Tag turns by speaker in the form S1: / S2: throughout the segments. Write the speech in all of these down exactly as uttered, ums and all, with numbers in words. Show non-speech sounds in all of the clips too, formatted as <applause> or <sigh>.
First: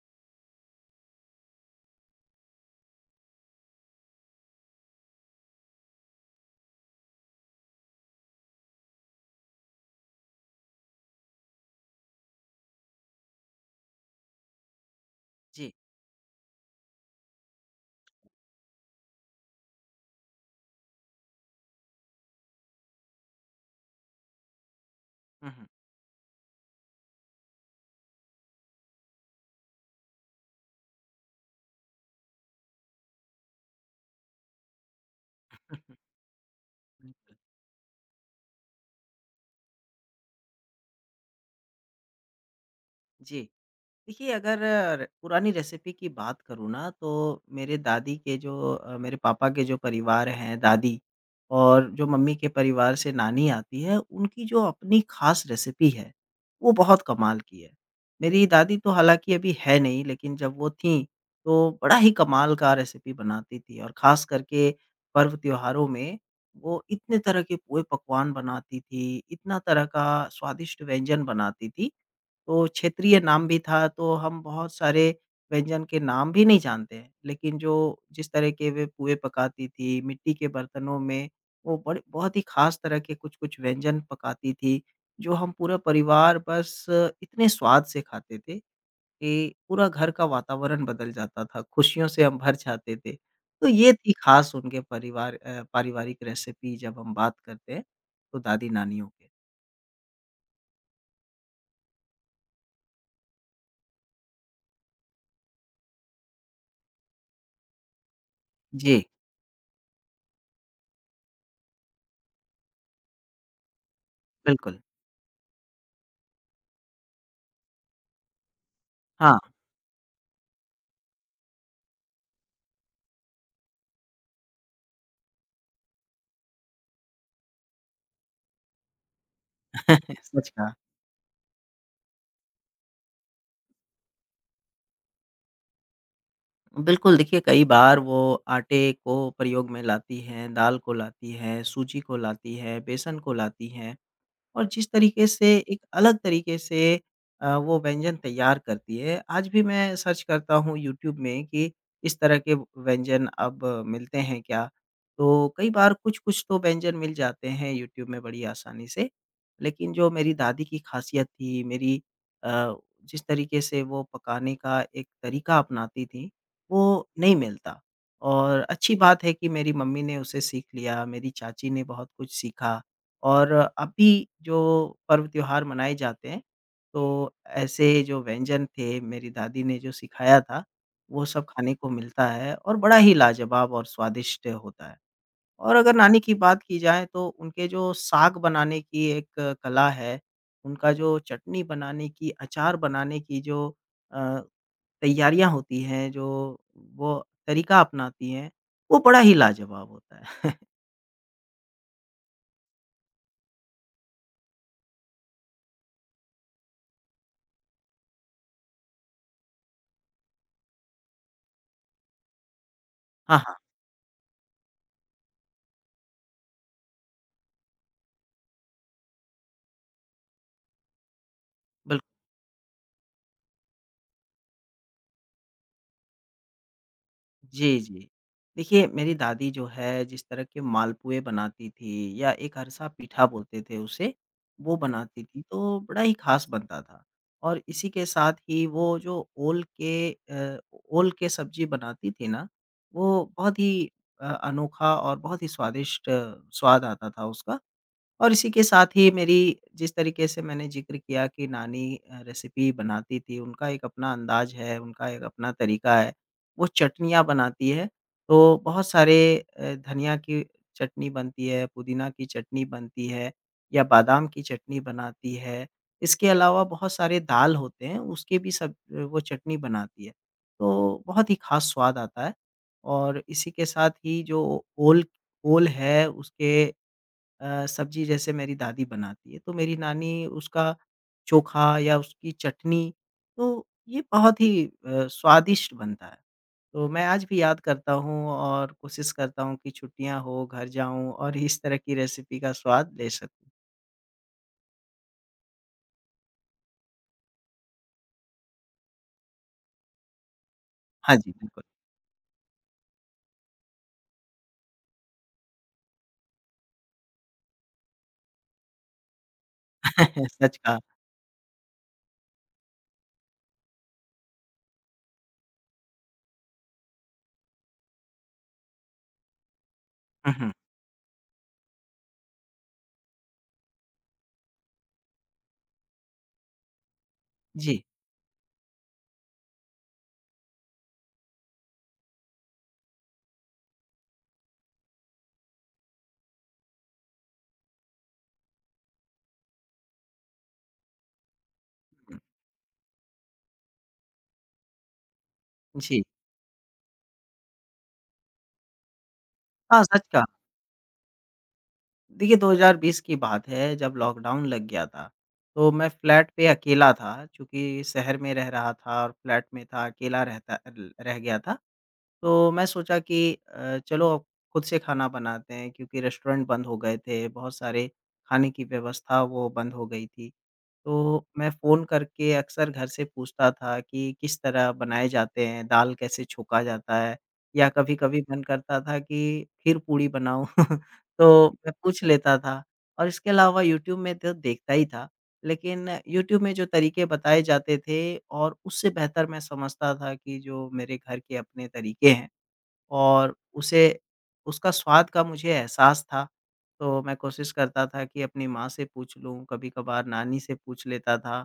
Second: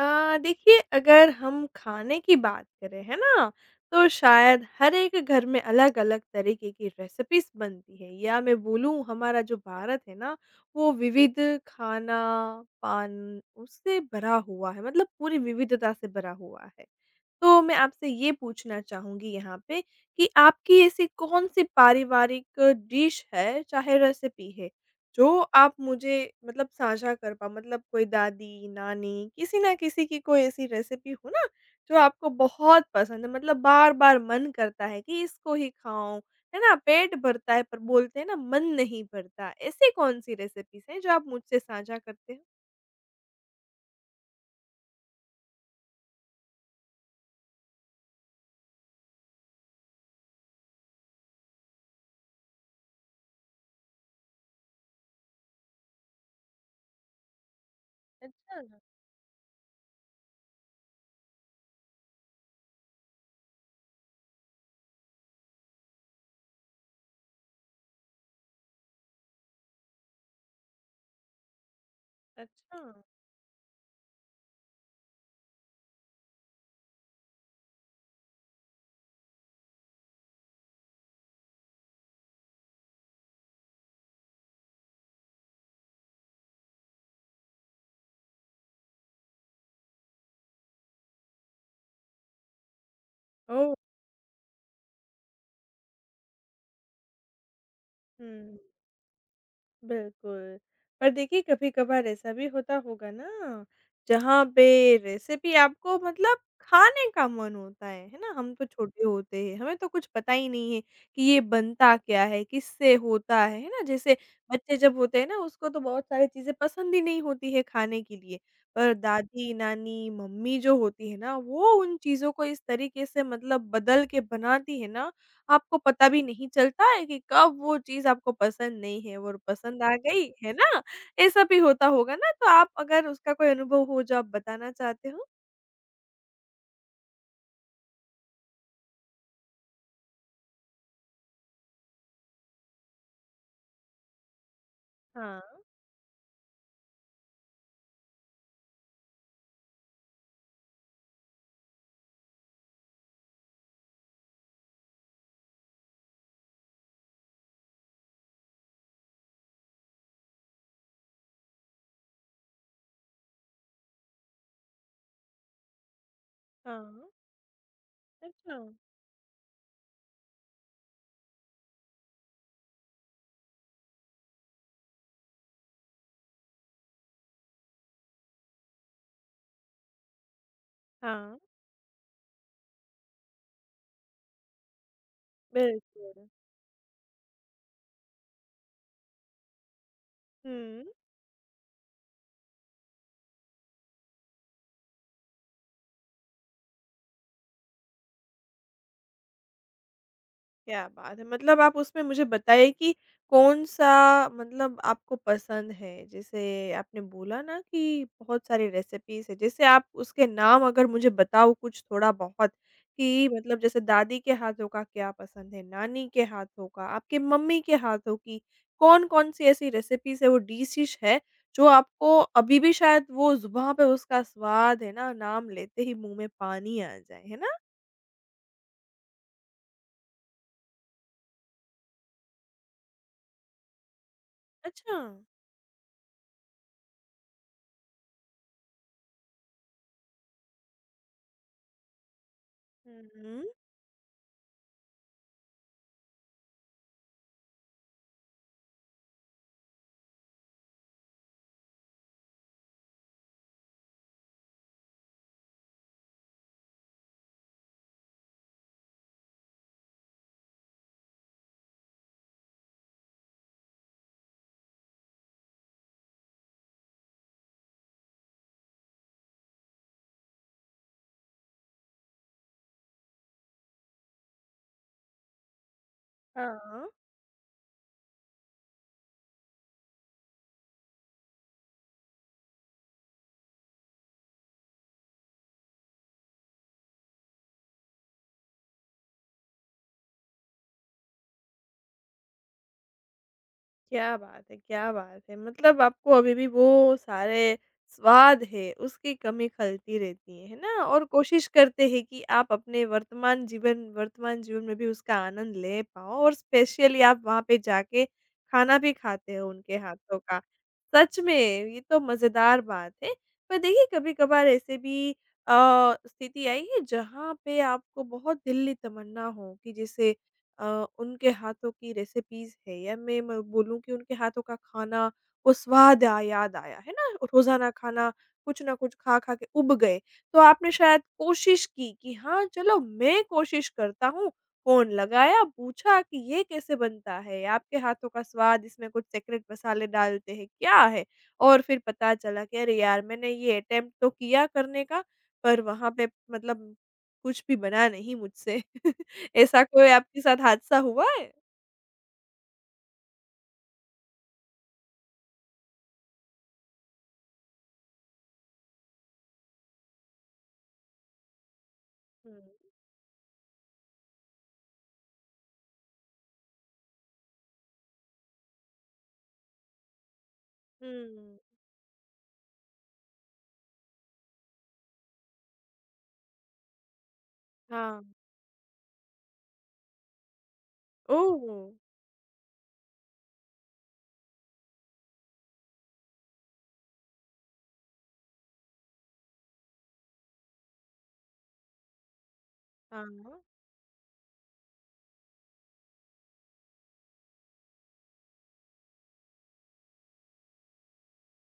S1: अ, देखिए अगर हम खाने की बात करें, है ना? तो शायद हर एक घर में अलग-अलग तरीके की रेसिपीज़ बनती हैं या मैं बोलूँ हमारा जो भारत है ना, वो विविध खाना, पान उससे भरा हुआ है, मतलब पूरी
S2: जी।
S1: विविधता से भरा हुआ है। तो मैं आपसे ये पूछना चाहूँगी यहाँ पे कि आपकी ऐसी कौन-सी पारिवारिक डिश है, चाहे रेसिपी है, जो
S2: हुँ, हुँ।
S1: आप मुझे मतलब साझा कर पाओ? मतलब कोई दादी, नानी, किसी ना किसी की कोई ऐसी रेसिपी हो ना, जो आपको बहुत पसंद है, मतलब बार-बार मन करता है कि इसको ही
S2: <laughs>
S1: खाऊँ, है ना? पेट
S2: बिल्कुल।
S1: भरता है, पर बोलते हैं ना, मन नहीं भरता। ऐसी कौन-सी रेसिपीज़ हैं, जो आप मुझसे साझा करते हो?
S2: जी। देखिए, अगर र पुरानी रेसिपी की बात करूँ ना, तो मेरे दादी के जो अ, मेरे पापा के जो परिवार हैं दादी और जो मम्मी के परिवार से नानी आती है, उनकी जो अपनी ख़ास रेसिपी है, वो बहुत कमाल की है। मेरी
S1: अच्छा,
S2: दादी तो हालाँकि अभी है नहीं, लेकिन जब वो थीं, तो बड़ा ही कमाल का रेसिपी बनाती थी और ख़ास करके पर्व-त्योहारों में वो इतने तरह के पूए पकवान बनाती थी, इतना तरह का स्वादिष्ट व्यंजन बनाती थी, तो
S1: अच्छा।
S2: क्षेत्रीय नाम भी था, तो हम बहुत सारे व्यंजन के नाम भी नहीं जानते हैं, लेकिन जो जिस तरह के वे पुए पकाती थी, मिट्टी के बर्तनों में वो बड़े बहुत ही ख़ास तरह के कुछ-कुछ व्यंजन पकाती थी, जो हम पूरा परिवार बस इतने स्वाद से खाते थे कि पूरा घर का वातावरण बदल जाता था, खुशियों से हम भर जाते थे। तो
S1: ओह!
S2: ये थी ख़ास उनके परिवार अ, पारिवारिक रेसिपी जब हम बात करते हैं, तो
S1: हुँ।
S2: दादी-नानियों के।
S1: बिल्कुल। पर देखिए कभी-कभार ऐसा भी होता होगा ना, जहाँ पे रेसिपी आपको मतलब खाने का मन होता है, है ना? हम तो छोटे
S2: जी,
S1: होते हैं, हमें तो कुछ पता ही नहीं है कि ये बनता क्या है, किससे होता है, है ना? जैसे बच्चे
S2: बिल्कुल।
S1: जब होते हैं ना उसको तो बहुत सारी चीज़ें पसंद ही नहीं होती है खाने के लिए, पर
S2: हाँ,
S1: दादी, नानी, मम्मी जो होती है ना, वो उन चीज़ों को इस तरीके से मतलब बदल के बनाती है ना आपको पता भी नहीं चलता है कि कब वो चीज़ आपको पसंद नहीं है और पसंद आ
S2: <laughs>
S1: गई,
S2: सच
S1: है
S2: कहा।
S1: ना? ऐसा भी होता होगा ना? तो आप अगर उसका कोई अनुभव हो जो आप बताना चाहते हो?
S2: बिल्कुल, देखिए कई बार वो आटे को प्रयोग में लाती हैं, दाल को लाती हैं, सूजी को लाती हैं, बेसन को लाती हैं। और जिस तरीके
S1: हाँ,
S2: से एक अलग तरीके से अ, वो व्यंजन तैयार करती है, आज भी मैं सर्च करता हूँ यूट्यूब में कि इस तरह के व्यंजन अब मिलते हैं क्या? तो कई बार कुछ-कुछ तो व्यंजन मिल जाते हैं यूट्यूब में बड़ी आसानी से, लेकिन जो मेरी दादी की खासियत थी, मेरी अ, जिस तरीके से वो पकाने का एक तरीका अपनाती थीं, वो
S1: हाँ।
S2: नहीं मिलता
S1: अच्छा।
S2: और अच्छी बात है कि मेरी मम्मी ने उसे सीख लिया, मेरी चाची ने बहुत कुछ सीखा। और अभी जो पर्व त्योहार मनाए जाते हैं, तो ऐसे जो व्यंजन थे, मेरी दादी ने जो सिखाया था, वो
S1: हाँ,
S2: सब खाने को मिलता है और बड़ा ही लाजवाब और स्वादिष्ट होता है। और अगर नानी
S1: बिल्कुल।
S2: की बात की जाए तो उनके जो साग बनाने की एक कला है,
S1: हुँ।
S2: उनका जो चटनी बनाने की, अचार बनाने की जो अ, तैयारियाँ होती हैं, जो वो तरीका अपनाती हैं, वो बड़ा ही लाजवाब होता है। <laughs>
S1: क्या बात है! मतलब आप उसमें मुझे बताइए कि कौन-सा मतलब आपको पसंद है? जैसे आपने बोला ना कि बहुत सारी रेसिपीज़ हैं, जैसे आप उसके नाम अगर मुझे बताओ कुछ थोड़ा-बहुत कि
S2: हाँ, हाँ,
S1: मतलब जैसे दादी के हाथों का क्या पसंद है, नानी के हाथों का, आपके मम्मी के हाथों की, कौन-कौन सी ऐसी रेसिपीज़ है, वो डिशेज़ है, जो
S2: बिल्कुल।
S1: आपको अभी भी शायद वो ज़ुबान पे उसका स्वाद है ना, नाम लेते ही मुँह में पानी आ जाए, है ना?
S2: जी, जी। देखिए, मेरी दादी जो है जिस तरह के मालपुए बनाती थी या एक अरसा पीठा बोलते थे उसे, वो
S1: अच्छा।
S2: बनाती थी तो बड़ा ही ख़ास बनता था। और इसी के साथ ही वो जो ओल के अ, ओल के सब्ज़ी बनाती थी ना,
S1: हुँ,
S2: वो
S1: हुँ।
S2: बहुत ही अ, अनोखा और बहुत ही स्वादिष्ट अ, स्वाद आता था उसका। और इसी के साथ ही मेरी जिस तरीके से मैंने ज़िक्र किया कि नानी अ, रेसिपी बनाती थी, उनका एक अपना अंदाज़ है, उनका एक अपना तरीका है। वो चटनियाँ बनाती है, तो बहुत सारे अ, धनिया की चटनी बनती है, पुदीना की चटनी बनती है या बादाम की चटनी बनाती है। इसके अलावा बहुत सारे दाल होते हैं, उसके भी सब अ, वो चटनी बनाती है, तो बहुत ही ख़ास स्वाद आता है। और इसी के साथ ही जो ओल ओल है उसके
S1: हाँ।
S2: अ, सब्जी जैसे मेरी दादी बनाती है, तो मेरी नानी उसका चोखा या उसकी चटनी, तो ये बहुत ही अ, स्वादिष्ट बनता है। तो मैं आज भी याद करता हूँ और कोशिश करता हूँ कि छुट्टियाँ हो, घर जाऊँ और इस तरह की रेसिपी का स्वाद ले सकूँ।
S1: क्या बात है, क्या बात है! मतलब आपको अभी भी वो सारे स्वाद है, उसकी कमी खलती रहती है, है ना? और
S2: हाँ जी,
S1: कोशिश
S2: बिल्कुल।
S1: करते हैं कि आप अपने वर्तमान जीवन वर्तमान जीवन में भी उसका आनंद ले पाओ और स्पेशली आप वहाँ पे जाके खाना भी खाते हो उनके हाथों
S2: <laughs>
S1: का।
S2: सच कहा।
S1: सच में ये तो मज़ेदार बात है। पर देखिए कभी-कभार ऐसे भी अ, स्थिति आई है जहाँ पे आपको बहुत दिल की तमन्ना हो कि जैसे
S2: हुँ, हुँ।
S1: अ, उनके हाथों की रेसिपीज़ है या मैं म बोलूँ कि उनके हाथों का खाना, वो स्वाद या याद आया, है ना? रोज़ाना
S2: जी,
S1: खाना कुछ न कुछ खा-खा के ऊब गए। तो आपने शायद कोशिश की कि हाँ, चलो मैं कोशिश करता हूँ। फ़ोन लगाया, पूछा कि ये कैसे बनता है? आपके हाथों का स्वाद इसमें कुछ सीक्रेट मसाले डालते हैं, क्या है? और फिर पता
S2: हुँ,
S1: चला कि अरे यार! मैंने ये अटेम्प्ट तो किया करने का, पर वहाँ
S2: जी।
S1: पे मतलब कुछ भी बना नहीं मुझसे। ऐसा
S2: हाँ,
S1: कोई
S2: सच
S1: आपके
S2: कहा।
S1: साथ हादसा हुआ है?
S2: देखिए दो हज़ार बीस की बात है जब लॉकडाउन लग गया था, तो मैं फ्लैट पे अकेला था चूँकि शहर में रह रहा था और फ्लैट में था, अकेला रहता ल रह गया था।
S1: हुँ,
S2: तो मैं सोचा कि अ, चलो अब खुद से खाना बनाते हैं क्योंकि रेस्टोरेंट बंद हो गए थे, बहुत सारे खाने की व्यवस्था वो बंद हो गई थी। तो
S1: हुँ,
S2: मैं फ़ोन करके अक्सर घर से पूछता था कि किस तरह बनाए जाते हैं, दाल कैसे छौंका जाता है या
S1: हाँ,
S2: कभी-कभी मन करता था कि खीर-पूड़ी बनाऊँ <laughs> तो
S1: ओह!
S2: मैं पूछ लेता था और इसके अलावा यूट्यूब में तो देखता ही था। लेकिन यूट्यूब में जो तरीके बताए जाते थे और उससे बेहतर मैं समझता था कि जो मेरे घर के अपने तरीके हैं।
S1: हाँ,
S2: और उसे उसका स्वाद का मुझे एहसास था, तो मैं कोशिश करता था कि अपनी माँ से पूछ लूँ, कभी-कभार नानी से पूछ लेता था।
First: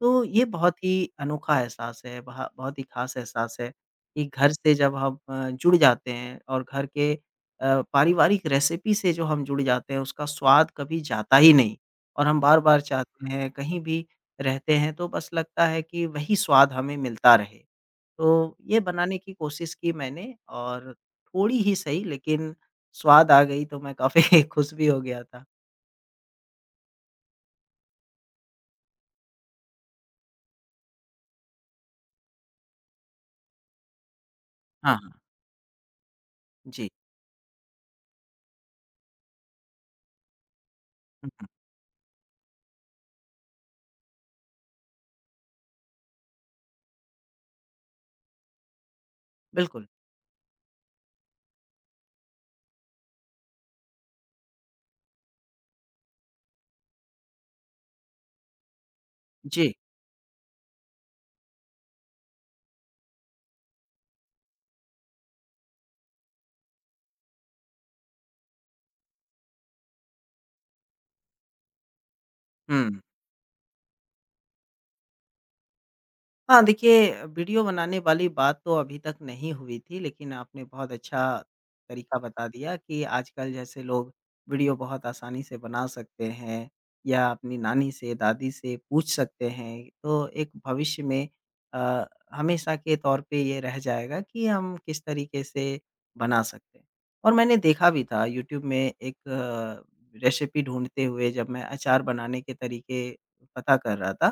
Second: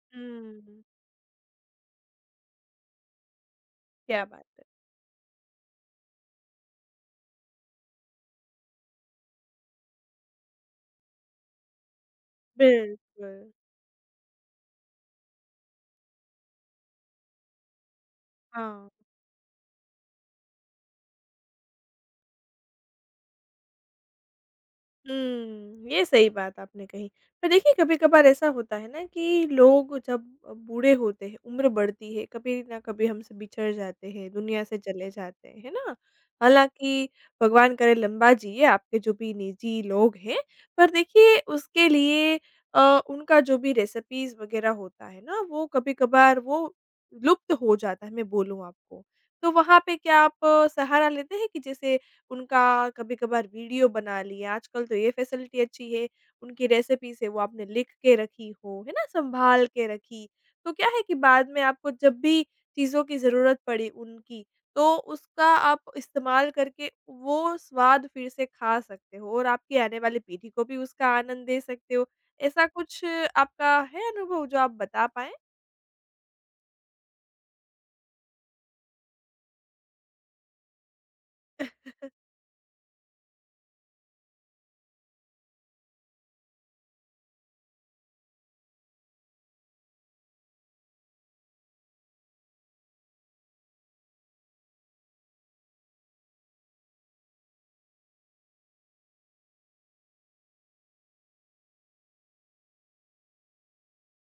S2: तो ये बहुत
S1: हुँ,
S2: ही अनोखा एहसास है, बहा बहुत ही ख़ास एहसास है
S1: क्या
S2: कि
S1: बात
S2: घर
S1: है,
S2: से जब हम अ, जुड़ जाते हैं और घर के अ, पारिवारिक रेसिपी से जो हम जुड़ जाते हैं, उसका स्वाद कभी जाता ही नहीं और हम बार-बार चाहते
S1: बिल्कुल,
S2: हैं, कहीं भी रहते हैं, तो बस लगता है कि वही स्वाद हमें मिलता रहे। तो ये
S1: हाँ।
S2: बनाने की कोशिश की मैंने और थोड़ी ही सही लेकिन स्वाद आ गई तो मैं काफ़ी <laughs> खुश भी हो गया था।
S1: हुँ, ये सही बात आपने कही। पर देखिए कभी-कभार ऐसा होता है ना कि लोग जब अ, बूढ़े होते हैं, उम्र बढ़ती है, कभी ना कभी हमसे बिछड़ जाते हैं, दुनिया से
S2: हाँ,
S1: चले
S2: हाँ।
S1: जाते हैं, है ना?
S2: जी।
S1: हालाँकि भगवान करे लंबा जिए आपके जो भी निजी लोग हैं, पर
S2: हुँ,
S1: देखिए
S2: हुँ।
S1: उसके लिए अ, उनका जो भी रेसिपीज़ वग़ैरह होता है ना, वो कभी-कभार वो लुप्त हो जाता है, मैं बोलूँ आपको। तो वहाँ
S2: बिल्कुल।
S1: पे क्या आप अ, सहारा लेते हैं कि जैसे उनका कभी-कभार वीडियो बना लिया, आजकल तो ये फैसिलिटी अच्छी है, उनकी रेसिपीज़ है वो आपने लिख के रखी हो, है ना? सँभाल
S2: जी।
S1: के रखी। तो क्या है कि बाद में आपको जब भी चीज़ों की ज़रूरत पड़ी उनकी, तो उसका आप इस्तेमाल करके वो स्वाद फिर से खा सकते हो और आपकी आने वाली पीढ़ी को भी उसका आनंद दे सकते हो। ऐसा
S2: हुँ।
S1: कुछ आपका है अनुभव जो आप बता पाएँ?
S2: हाँ, देखिए वीडियो बनाने वाली बात तो अभी तक नहीं हुई थी, लेकिन आपने बहुत अच्छा तरीका
S1: <laughs>
S2: बता दिया कि आजकल जैसे लोग वीडियो बहुत आसानी से बना सकते हैं या अपनी नानी से, दादी से पूछ सकते हैं। तो एक भविष्य में अ, हमेशा के तौर पे ये रह जाएगा कि हम किस तरीके से बना सकते हैं। और मैंने देखा भी था यूट्यूब में एक रेसिपी ढूँढते हुए जब मैं अचार बनाने के तरीके पता कर रहा था,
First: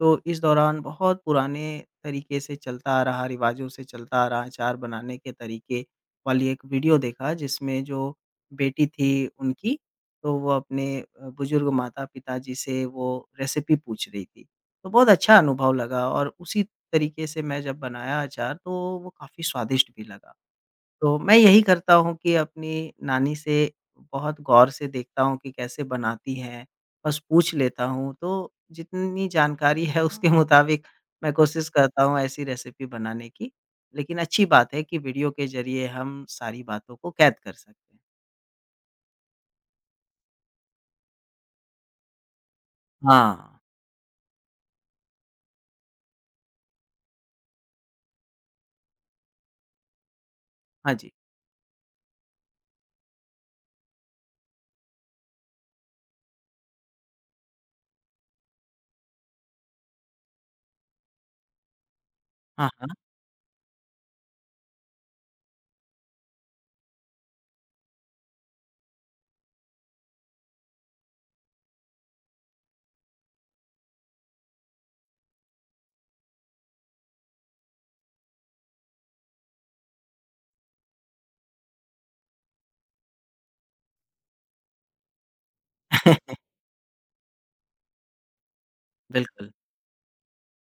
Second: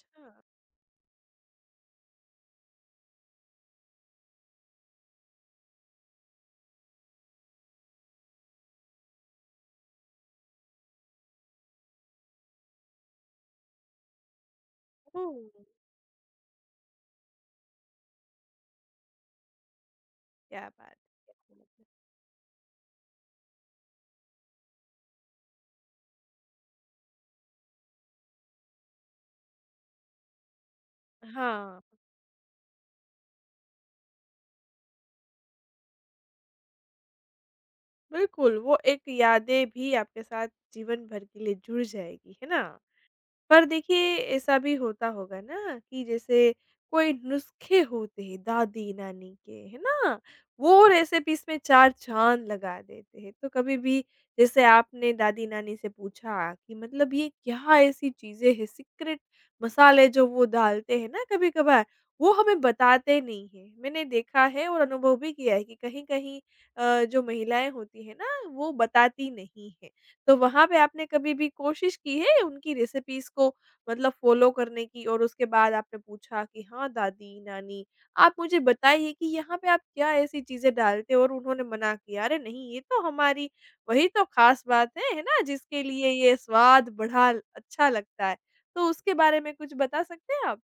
S2: तो इस दौरान बहुत पुराने तरीके से चलता आ रहा, रिवाजों से चलता आ रहा अचार बनाने के तरीके वाली एक वीडियो देखा जिसमें जो बेटी थी उनकी, तो वो अपने अ, बुज़ुर्ग माता-पिता जी से वो रेसिपी पूछ रही थी। तो बहुत अच्छा
S1: ओह!
S2: अनुभव लगा और उसी तरीके से मैं जब बनाया अचार तो वो काफ़ी स्वादिष्ट भी लगा।
S1: क्या बात
S2: तो मैं
S1: है!
S2: यही करता हूँ कि अपनी नानी से बहुत गौर से देखता हूँ कि कैसे बनाती हैं, बस पूछ लेता हूँ। तो जितनी जानकारी है उसके मुताबिक
S1: हाँ।
S2: मैं कोशिश
S1: हाँ।
S2: करता हूँ ऐसी रेसिपी बनाने की। लेकिन अच्छी बात है कि वीडियो के ज़रिए हम सारी बातों को कैद कर सकते हैं।
S1: बिल्कुल, वो एक यादें भी आपके साथ जीवन भर के लिए जुड़ जाएगी, है ना?
S2: हाँ।
S1: पर देखिए ऐसा भी होता होगा ना कि जैसे कोई नुस्खे होते हैं दादी-नानी के, है ना? वो
S2: हाँ जी।
S1: रेसिपीज़ में चार चाँद लगा देते हैं। तो कभी भी जैसे आपने दादी-नानी से पूछा कि मतलब ये क्या ऐसी चीज़ें हैं सीक्रेट मसाले जो वो डालते हैं ना कभी-कभार, वो हमें
S2: हाँ, हाँ।
S1: बताते नहीं हैं। मैंने देखा है और अनुभव भी किया है कि कहीं-कहीं अ, जो महिलाएँ होती हैं ना वो बताती नहीं हैं। तो वहाँ पे आपने कभी भी कोशिश की है उनकी रेसिपीज़ को मतलब फ़ॉलो करने की और उसके बाद आपने पूछा कि हाँ, दादी, नानी आप मुझे बताइए कि यहाँ पे आप क्या ऐसी चीज़ें डालते हो और उन्होंने मना किया? अरे नहीं, ये तो हमारी वही तो ख़ास बात है, है ना? जिसके लिए ये
S2: <laughs>
S1: स्वाद बढ़ा अच्छा लगता है। तो उसके बारे
S2: बिल्कुल।
S1: में कुछ बता सकते हैं आप?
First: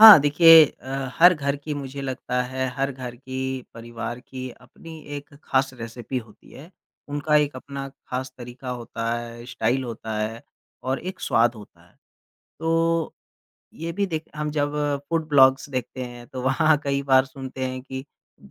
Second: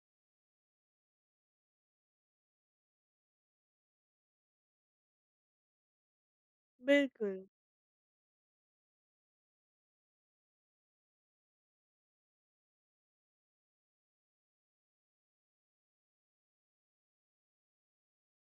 S2: हाँ, देखिए अ, हर घर की मुझे लगता है हर घर की, परिवार की अपनी एक ख़ास रेसिपी होती है।
S1: बिल्कुल।
S2: उनका एक अपना ख़ास तरीका होता है, स्टाइल होता है और एक स्वाद होता है। तो ये भी देख हम जब फूड ब्लॉग्स देखते हैं तो वहाँ कई बार सुनते हैं कि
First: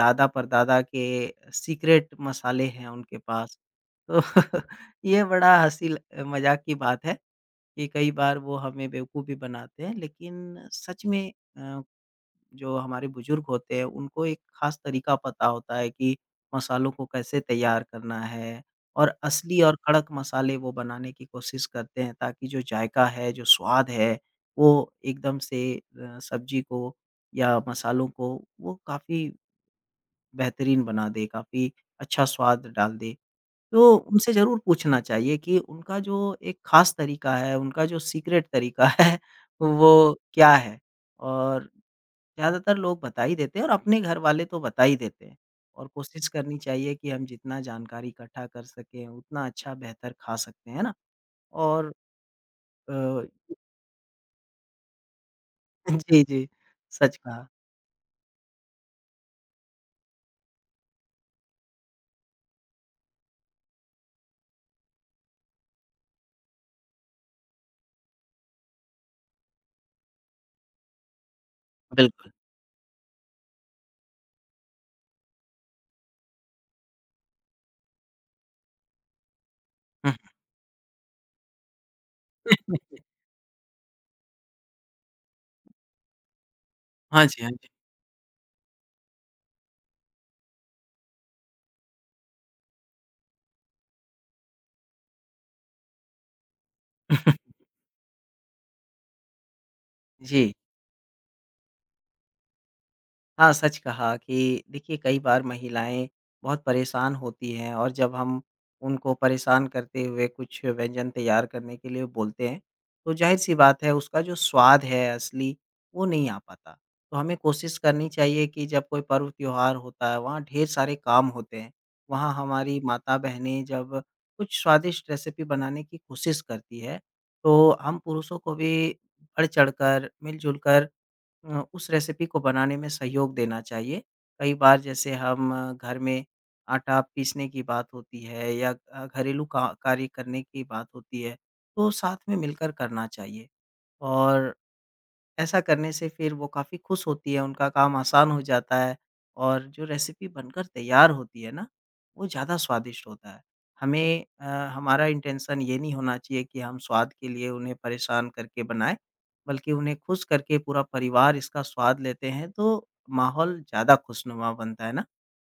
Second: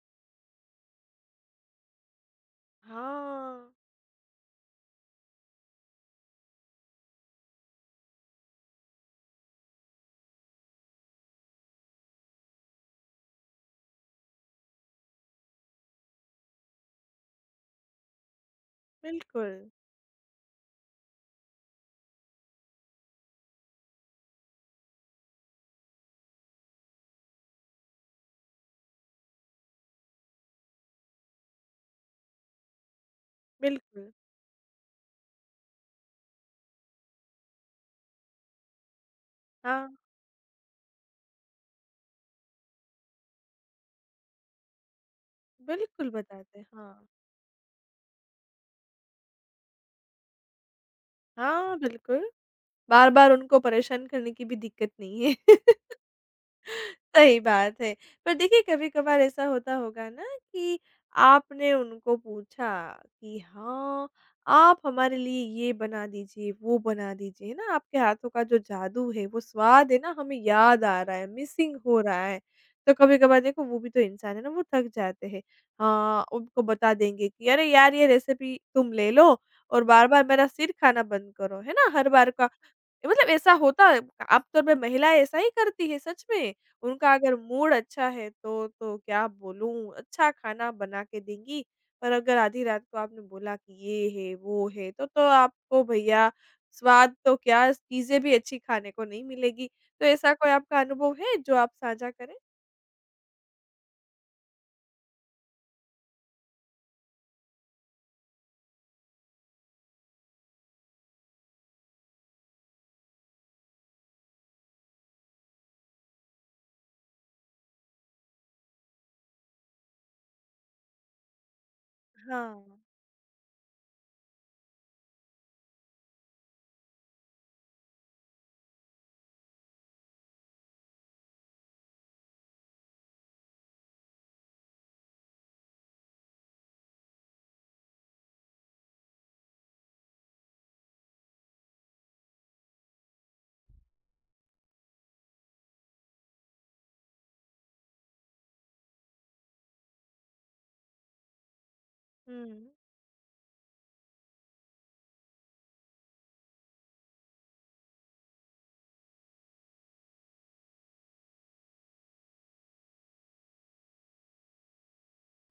S2: दादा-परदादा के सीक्रेट मसाले हैं उनके पास।
S1: हाँ,
S2: तो <laughs> ये बड़ा हँसी ल मज़ाक की बात है कि कई बार वो हमें बेवकूफ़ भी बनाते हैं लेकिन सच में अ जो हमारे बुजुर्ग होते हैं, उनको एक ख़ास तरीका पता होता है कि मसालों को कैसे तैयार करना है और
S1: बिल्कुल,
S2: असली और कड़क मसाले वो बनाने की कोशिश करते हैं ताकि जो जायका है, जो स्वाद है, वो एकदम से अ, सब्ज़ी को या मसालों को वो काफ़ी बेहतरीन बना दे, काफ़ी अच्छा स्वाद डाल दे। तो
S1: बिल्कुल।
S2: उनसे ज़रूर पूछना चाहिए कि उनका जो एक ख़ास तरीका है, उनका जो सीक्रेट तरीका है, <laughs>
S1: हाँ,
S2: वो क्या है? और ज़्यादातर लोग बता ही देते हैं और अपने घर वाले तो बता ही देते हैं और
S1: बिल्कुल
S2: कोशिश
S1: बताते
S2: करनी
S1: हैं।
S2: चाहिए
S1: हाँ।
S2: कि हम जितना जानकारी इकट्ठा कर सकें, उतना अच्छा बेहतर खा सकते हैं, है ना?
S1: हाँ,
S2: और
S1: बिल्कुल।
S2: अ,
S1: बार-बार
S2: <laughs>
S1: उनको परेशान करने की भी दिक्कत नहीं है।
S2: जी, जी, सच
S1: सही
S2: कहा।
S1: बात है। पर देखिए कभी-कभार ऐसा होता होगा ना कि आपने उनको पूछा कि हाँ, आप हमारे लिए ये बना दीजिए, वो बना दीजिए, है ना? आपके हाथों का जो जादू है, वो स्वाद है ना हमें याद आ रहा है, मिसिंग हो रहा
S2: बिल्कुल।
S1: है। तो कभी-कभार देखो वो भी तो इंसान है ना, वो थक जाते हैं। हाँ, उनको बता देंगे कि अरे यार ये रेसिपी तुम ले लो और बार-बार
S2: <laughs>
S1: मेरा सिर खाना बंद करो, है ना? हर बार का
S2: हम्म,
S1: मतलब ऐसा होता है आमतौर पे महिलाएँ ऐसा ही करती है सच में। उनका
S2: हाँ
S1: अगर
S2: जी, हाँ जी।
S1: मूड अच्छा है तो तो क्या बोलूँ अच्छा खाना बना के देंगी, पर अगर आधी रात को आपने बोला कि ये है, वो है, तो तो आपको भईया स्वाद तो
S2: <laughs>
S1: क्या चीज़ें भी अच्छी खाने को नहीं मिलेगी। तो ऐसा कोई
S2: जी।
S1: आपका अनुभव है जो आप साझा करें?
S2: हाँ, सच कहा कि देखिए कई बार महिलाएँ बहुत परेशान होती हैं और जब हम उनको परेशान करते हुए कुछ व्यंजन तैयार करने के लिए बोलते हैं, तो ज़ाहिर-सी बात है उसका जो स्वाद है असली, वो नहीं आ पाता। तो हमें कोशिश करनी चाहिए कि जब कोई पर्व त्योहार होता है, वहाँ ढेर सारे काम होते हैं, वहाँ
S1: हाँ।
S2: हमारी माता-बहनें जब कुछ स्वादिष्ट रेसिपी बनाने की कोशिश करती है, तो हम पुरुषों को भी बढ़-चढ़ कर, मिल-जुल कर अ, उस रेसिपी को बनाने में सहयोग देना चाहिए। कई बार जैसे हम अ, घर में आटा पीसने की बात होती है या अ, घरेलू का कार्य करने की बात होती है, तो साथ में मिलकर करना चाहिए। और ऐसा करने से फिर वो काफ़ी खुश होती है, उनका काम आसान हो जाता है और जो रेसिपी बनकर तैयार होती है ना, वो ज़्यादा
S1: हुँ।
S2: स्वादिष्ट होता है। हमें अ, हमारा इंटेंशन ये नहीं होना चाहिए कि हम स्वाद के लिए उन्हें परेशान करके बनाएँ, बल्कि उन्हें खुश करके पूरा परिवार इसका स्वाद लेते हैं, तो माहौल ज़्यादा खुशनुमा बनता है ना?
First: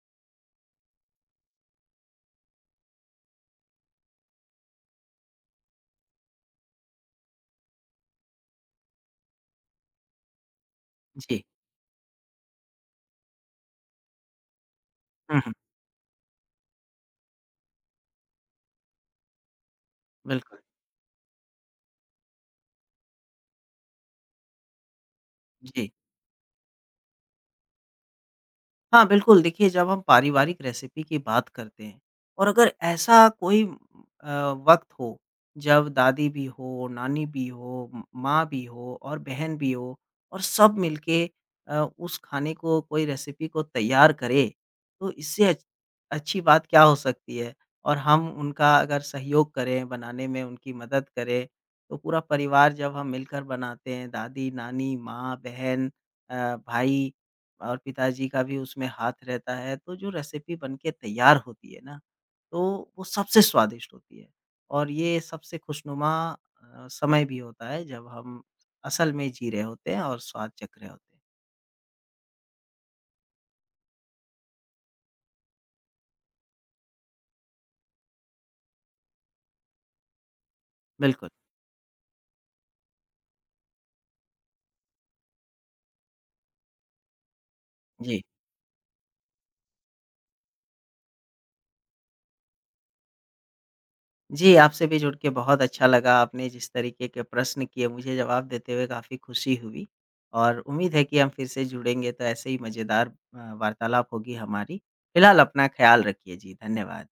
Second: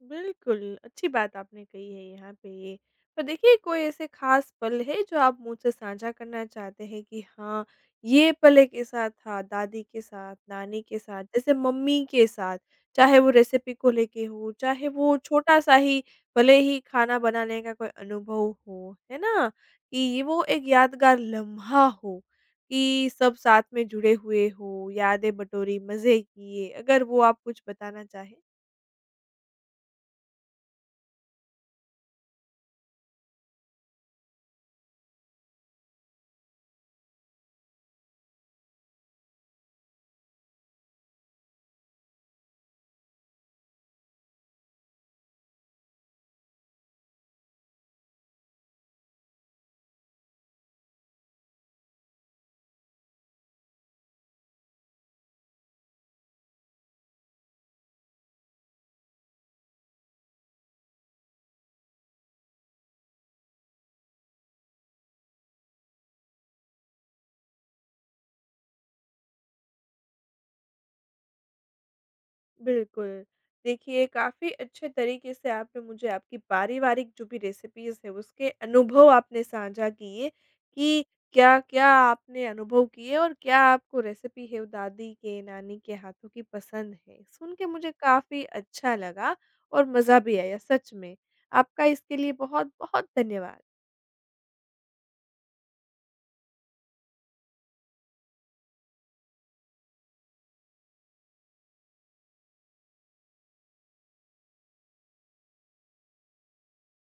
S1: बिल्कुल, अच्छी बात आपने कही है यहाँ पे ये। पर देखिए कोई ऐसे ख़ास पल है जो आप मुझसे साझा करना चाहते हैं कि हाँ, ये पल एक ऐसा था दादी के साथ, नानी के साथ,
S2: जी।
S1: जैसे मम्मी के साथ, चाहे वो रेसिपी को लेके हो, चाहे वो
S2: हुँ, हुँ।
S1: छोटा-सा ही भले ही खाना बनाने का कोई अनुभव हो, है ना? कि ये वो
S2: बिल्कुल।
S1: एक यादगार लम्हा हो कि सब साथ में जुड़े हुए हों, यादें बटोरी,
S2: जी।
S1: मज़े किए, अगर वो आप कुछ बताना चाहें?
S2: हाँ, बिल्कुल, देखिए जब हम पारिवारिक रेसिपी की बात करते हैं और अगर ऐसा कोई अ, वक़्त हो जब दादी भी हो, नानी भी हो, म माँ भी हो और बहन भी हो और सब मिलके अ, उस खाने को कोई रेसिपी को तैयार करें, तो इससे अच्छ अच्छी बात क्या हो सकती है? और हम उनका अगर सहयोग करें, बनाने में उनकी मदद करें, तो पूरा परिवार जब हम मिलकर बनाते हैं, दादी, नानी, माँ, बहन अ, भाई और पिताजी का भी उसमें हाथ रहता है, तो जो रेसिपी बन के तैयार होती है ना, तो वो सबसे स्वादिष्ट होती है और ये सबसे खुशनुमा अ, समय भी होता है जब हम असल में जी रहे होते हैं और स्वाद चख रहे होते हैं।
S1: बिल्कुल। देखिए, काफ़ी अच्छे तरीके से आपने मुझे आपकी पारिवारिक जो भी रेसिपीज़ हैं, उसके अनुभव आपने साझा किए कि
S2: बिल्कुल,
S1: क्या-क्या आपने अनुभव किए और क्या आपको रेसिपी है, वो दादी के, नानी के हाथों की पसंद है। सुन के मुझे
S2: जी।
S1: काफ़ी अच्छा लगा और मज़ा भी आया सच में। आपका इसके लिए बहुत-बहुत धन्यवाद।
S2: जी, आपसे भी जुड़ के बहुत अच्छा लगा, आपने जिस तरीके के प्रश्न किए मुझे जवाब देते हुए काफ़ी खुशी हुई और उम्मीद है कि हम फिर से जुड़ेंगे तो ऐसे ही मज़ेदार अ, वार्तालाप होगी हमारी। फिलहाल अपना ख़्याल रखिए जी, धन्यवाद।